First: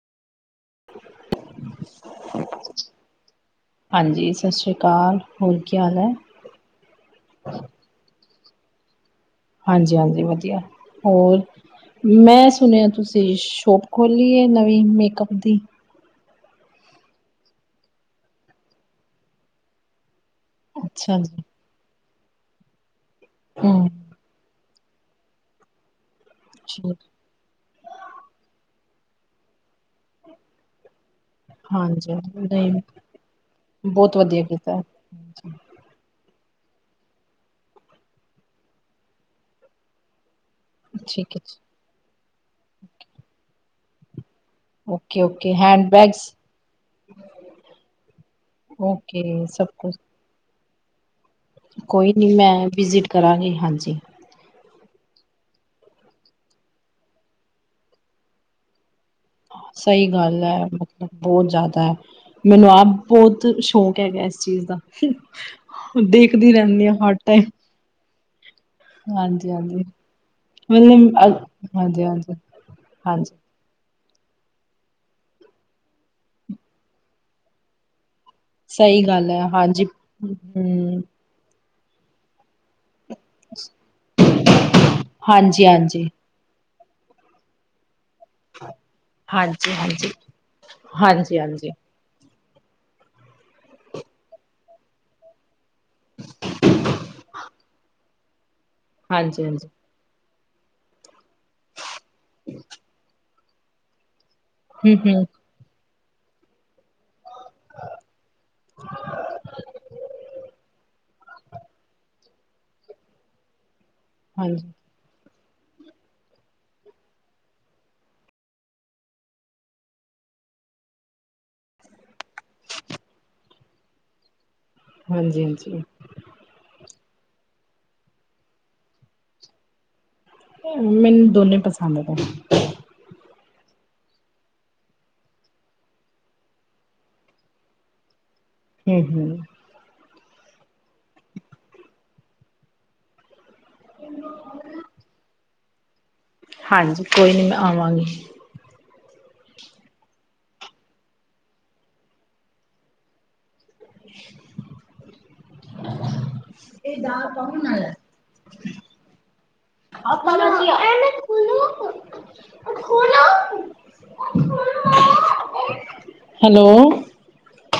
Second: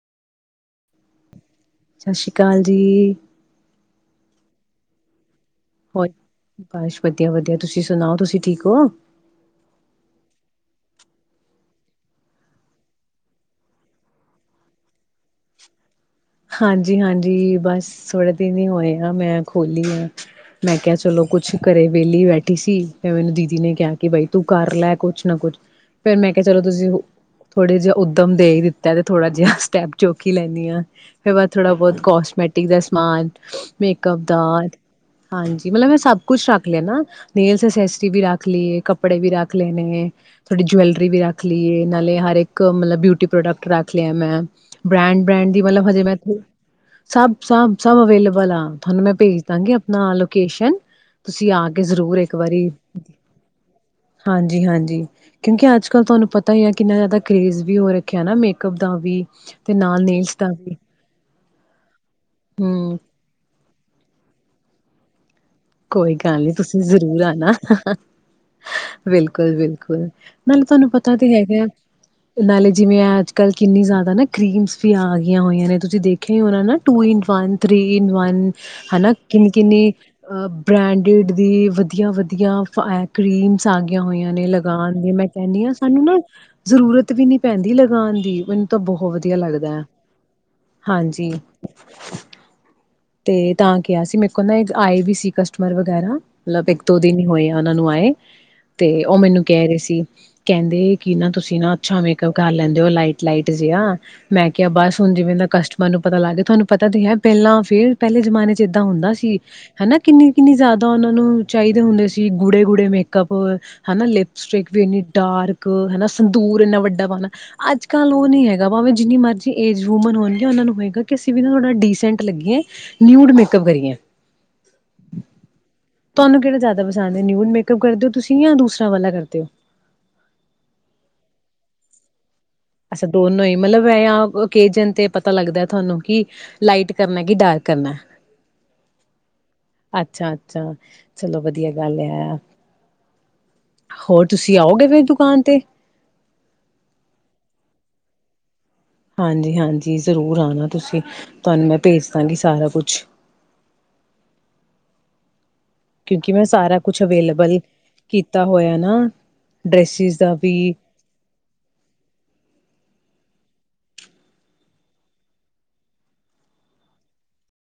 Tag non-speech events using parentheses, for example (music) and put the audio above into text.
ਸਤਿ ਸ੍ਰੀ ਅਕਾਲ ਜੀ। ਹਾਂਜੀ, ਸਤਿ ਸ਼੍ਰੀ ਅਕਾਲ। ਹੋਰ ਕੀ ਹਾਲ ਹੋਰ ਹੈ ਬਸ ਵਧੀਆ-ਵਧੀਆ, ਤੁਸੀਂ ਸੁਣਾਓ? ਤੁਸੀਂ ਠੀਕ ਹੋ? ਹਾਂਜੀ-ਹਾਂਜੀ ਵਧੀਆ, ਹੋਰ ਮੈਂ ਸੁਣਿਆ ਤੁਸੀਂ ਸ਼ੋਪ ਖੋਲੀ ਹੈ ਨਵੀਂ ਮੇਕਅਪ ਦੀ? ਹਾਂਜੀ-ਹਾਂਜੀ ਬਸ ਥੋੜੇ ਦਿਨ ਹੀ ਹੋਏ ਆ ਮੈਂ ਖੋਲੀ ਆ। ਮੈਂ ਕਿਹਾ ਅੱਛਾ ਚਲੋ ਜੀ ਕੁਛ ਕਰੇ। ਵਿਹਲੀ ਬੈਠੀ ਸੀ ਫੇਰ ਮੈਨੂੰ ਦੀਦੀ ਨੇ ਹਮ ਕਿਹਾ ਕਿ ਬਾਈ ਤੂੰ ਕਰ ਕਰ ਲੈ ਕੁਛ ਨਾ ਕੁੱਛ। ਫੇਰ ਮੈਂ ਕਿਹਾ ਚਲੋ ਤੁਸੀਂ ਠੀਕ। ਥੋੜੇ ਜਿਹਾ ਉੱਦਮ ਦੇ ਹੀ ਦਿੱ ਚਲੋ ਥੋੜਾ ਜਿਹਾ ਸਟੈਪ ਚੁੱਕ ਹੀ ਲੈਂਣੀ ਹਾਂ। ਫਿਰ ਬਸ ਥੋੜ੍ਹਾ ਬਹੁਤ ਹਾਂਜੀ ਹਾਂਜੀ, ਕੋਸਮੈਟਿਕ ਦਾ ਨਹੀਂ ਸਮਾਨ, ਬਹੁਤ ਮੇਕਅਪ ਦਾ, ਵਧੀਆ ਕੀਤਾ ਹਾਂਜੀ ਮਤਲਬ ਮੈਂ ਸਭ ਕੁਛ ਰੱਖ ਲਿਆ ਨਾ, ਨੇਲਸ ਐਸੇਸਰੀ ਵੀ ਰੱਖ ਲਈ ਏ, ਕੱਪੜੇ ਵੀ ਰੱਖ ਲਏ ਨੇ। ਥੋਡੀ ਜੁਵੈਲਰੀ ਵੀ ਠੀਕ ਹੈ ਰੱਖ ਜੀ। ਲਈਏ, ਨਾਲੇ ਹਰ ਇੱਕ ਮਤਲਬ ਬਿਊਟੀ ਪ੍ਰੋਡਕਟ ਰੱਖ ਲਿਆ ਮੈਂ। ਓਕੇ ਬ੍ਰੈਂਡ-ਬ੍ਰੈਂਡ ਓਕੇ ਦੀ ਹੈਂਡ ਮਤਲਬ ਹਜੇ ਮੈਂ ਬੈਗਸ ਸਭ-ਸਭ-ਸਭ ਅਵੇਲੇਬਲ ਆ, ਤੁਹਾਨੂੰ ਮੈਂ ਓਕੇ ਭੇਜ ਸਭ ਦਾਂਗੀ ਕੁਛ ਆਪਣਾ ਲੋਕੇਸ਼ਨ। ਤੁਸੀਂ ਆ ਕੇ ਕੋਈ ਜ਼ਰੂਰ ਨਹੀਂ ਇੱਕ ਮੈਂ ਵਾਰੀ, ਵਿਜ਼ਿਟ ਕਰਾਂਗੀ ਹਾਂਜੀ ਹਾਂਜੀ-ਹਾਂਜੀ। ਜੀ, ਕਿਉਂਕਿ ਅੱਜ ਕਲ ਤੁਹਾਨੂੰ ਪਤਾ ਹੀ ਏ ਕਿੰਨਾ ਜਿਆਦਾ ਕਰੇਜ ਵੀ ਹੋ ਰੱਖਿਆ ਨਾ ਮੇਕਅਪ ਦਾ ਵੀ, ਤੇ ਨਾਲ ਸਹੀ ਨੇਲਸ ਗੱਲ ਦਾ ਹੈ ਵੀ। ਮਤਲਬ ਬਹੁਤ ਜ਼ਿਆਦਾ ਹੈ, ਮੈਨੂੰ ਆਪ ਹੂੰ ਬਹੁਤ ਸ਼ੌਕ ਹੈਗਾ ਇਸ ਚੀਜ਼ ਚੀਜ਼ ਦਾ। ਕੋਈ ਗੱਲ ਨੀ, ਦੇਖਦੀ ਤੁਸੀਂ ਰਹਿੰਦੀ ਹਾਂ ਹਰ ਜ਼ਰੂਰ ਆਣਾ। ਟਾਈਮ ਹਾਂਜੀ ਹਾਂਜੀ ਬਿਲਕੁਲ-ਬਿਲਕੁਲ, ਨਾਲੇ ਤੁਹਾਨੂੰ ਮਤਲਬ ਪਤਾ ਅ ਤੇ ਹੈਗਾ ਏ, ਹਾਂਜੀ ਹਾਂਜੀ ਨਾਲੇ ਜਿਵੇਂ ਏਹ ਅੱਜ ਹਾਂਜੀ ਕੱਲ ਕਿੰਨੀ ਜ਼ਿਆਦਾ ਓਦਾਂ ਨਾ ਕਰੀਮਸ ਵੀ ਆ ਗਈਆਂ ਹੋਈਆਂ ਨੇ, ਤੁਸੀਂ ਦੇਖਿਆ ਹੀ ਹੋਣਾ ਨਾ two in one, three in ਹਨ ਸਹੀ ਹਨਾ, ਗੱਲ ਹੈ ਹਾਂਜੀ ਕਿੰਨੀ-ਕਿੰਨੀ ਹਮ ਬਰਾਂਡਿਡ ਦੀ ਦੀ ਵਧੀਆ-ਵਧੀਆ ਕਰੀਮਸ ਆਗਿਆਂ ਹੋਈਆਂ ਨੇ, ਲਗਾਉਣ ਦੀ ਮੈਂ ਕਹਿੰਣੀ ਹਾਂਜੀ ਹਾਂ ਸਾਨੂੰ ਹਾਂਜੀ ਨਾ ਜ਼ਰੂਰਤ ਵੀ ਨੀ ਪੈਂਦੀ ਲਗਾਣ ਦੀ, ਮੈਨੂੰ ਤਾਂ ਬੁਹੁ ਵਧੀਆ ਹਾਂਜੀ ਲੱਗਦੈ। ਹਾਂਜੀ ਹਾਂਜੀ। ਤੇ ਤਾਂ ਕਿਹਾ ਸੀ, ਮੇਰੇ ਕੋ ਨਾ ਆਏ ਵੀ ਸੀ ਕ ਸਟਮਰ ਵਗੈਰਾ, ਮਤਲਬ ਇੱਕ ਦੋ ਦਿਨ ਈ ਹੋਏ ਆ ਉਹਨਾਂ ਨੂੰ ਆਏ। ਤੇ ਉਹ ਮੈਨੂੰ ਹਾਂਜੀ ਕਹਿ ਹਾਂਜੀ ਰਹੇ ਸੀ, ਕਹਿੰਦੇ ਕਿ ਨਾ ਤੁਸੀਂ ਨਾ ਅੱਛਾ ਮੇਕਅਪ ਕਰ ਲੈਂਦੇ ਓ, ਲਾਈਟ ਲਾਈਟ। ਜਿਆ ਮੈਂ ਕਿਆ ਬਸ ਹਮ ਹੁਣ ਹਮ ਜਿਵੇਂ ਦਾ ਕਸਟ ਮਰ ਨੂੰ ਪਤਾ ਲੱਗ ਗਿਆ, ਤੁਹਾਨੂੰ ਪਤਾ ਤੇ ਹੈ ਪਹਿਲਾਂ ਫੇਰ ਪਹਿਲੇ ਜਮਾਨੇ ਚ ਏਦਾਂ ਹੁੰਦਾ ਸੀ ਹਨਾ ਕਿੰਨੀ ਕਿੰਨੀ ਜ਼ਿਆਦਾ ਉਹਨਾ ਨੂੰ ਚਾਹੀਦੇ ਹੁੰਦੇ ਸੀ, ਗੂੜੇ ਗੂੜੇ ਮੇਕਅੱਪ। ਹਨਾ ਲਿਪਸਟ੍ਰਿਕ ਹਾਂਜੀ ਵੀ ਇੰਨੀ ਡਾਰਕ ਹਨਾ, ਸੰਦੂਰ ਇੰਨਾ ਵੱਡਾ ਪਾਣਾ। ਅੱਜ ਕੱਲ੍ਹ ਉਹ ਨੀ ਹੈਗਾ ਭਾਵੇਂ ਜਿੰਨੀ ਮਰਜ਼ੀ ਏਜ ਵੂਮਨ ਹੁੰਦੀ ਐ, ਉਹਨਾਂ ਨੂੰ ਹੈਗਾ ਕਿ ਅਸੀਂ ਵੀ ਨਾ ਥੋੜਾ ਡੀਸੈਂਟ ਲੱਗੀਏ, ਨਿਊਡ ਮੇਕਅਪ ਕਰੀਏ। ਹਾਂਜੀ ਹਾਂਜੀ। ਸਦ ਆ, ਨਿਊਡ ਮੇਕਅਪ ਕਰਦੇ ਹੋ ਤੁਸੀਂ ਜਾਂ ਦੂਸਰਾਾਂ ਵਾਲਾ ਕਰਦੇ ਹੋ? ਤੇ ਮੈਨੂੰ ਦੋਨੇ ਪਸੰਦ ਨੇ। ਅਸਾ ਦੋਨੋ ਈ ਮਤਲਬ ਐ ਆ ਓਕੇਜਨ ਤੇ ਪਤਾ ਲੱਗਦਾ ਤੁਹਾਨੂੰ ਕਿ ਲਾਈਟ ਕਰਨਾ ਕਿ ਡਾਰਕ ਕਰਨਾ। ਹੂੰ ਹੂੰ। ਅੱਛਾ ਅੱਛਾ, ਚਲੋ ਵਧੀਆ ਗੱਲ ਆ। ਹੋਰ ਤੁਸੀਂ ਆਓਗੇ ਫੇਰ ਦੁਕਾਨ ਤੇ? ਹਾਂਜੀ, ਕੋਈ ਨੀ ਮੈਂ ਆਵਾਂਗੀ। ਹਾਂਜੀ ਹਾਂਜੀ, ਜ਼ਰੂਰ ਆਣਾ ਤੁਸੀਂ, ਤੁਹਾਨੂੰ ਮੈਂ ਭੇਜ ਦਾਂਗੀ ਸਾਰਾ ਕੁਛ। ਕਿਉਂਕਿ ਮੈਂ ਸਾਰਾ ਕੁਛ ਅਵੇਲੇਬਲ ਕੀਤਾ ਹੋਇਆ ਨਾ, ਡਰੈਸਿਸ ਦਾ ਵੀ। (unintelligible) ਹੈਲੋ।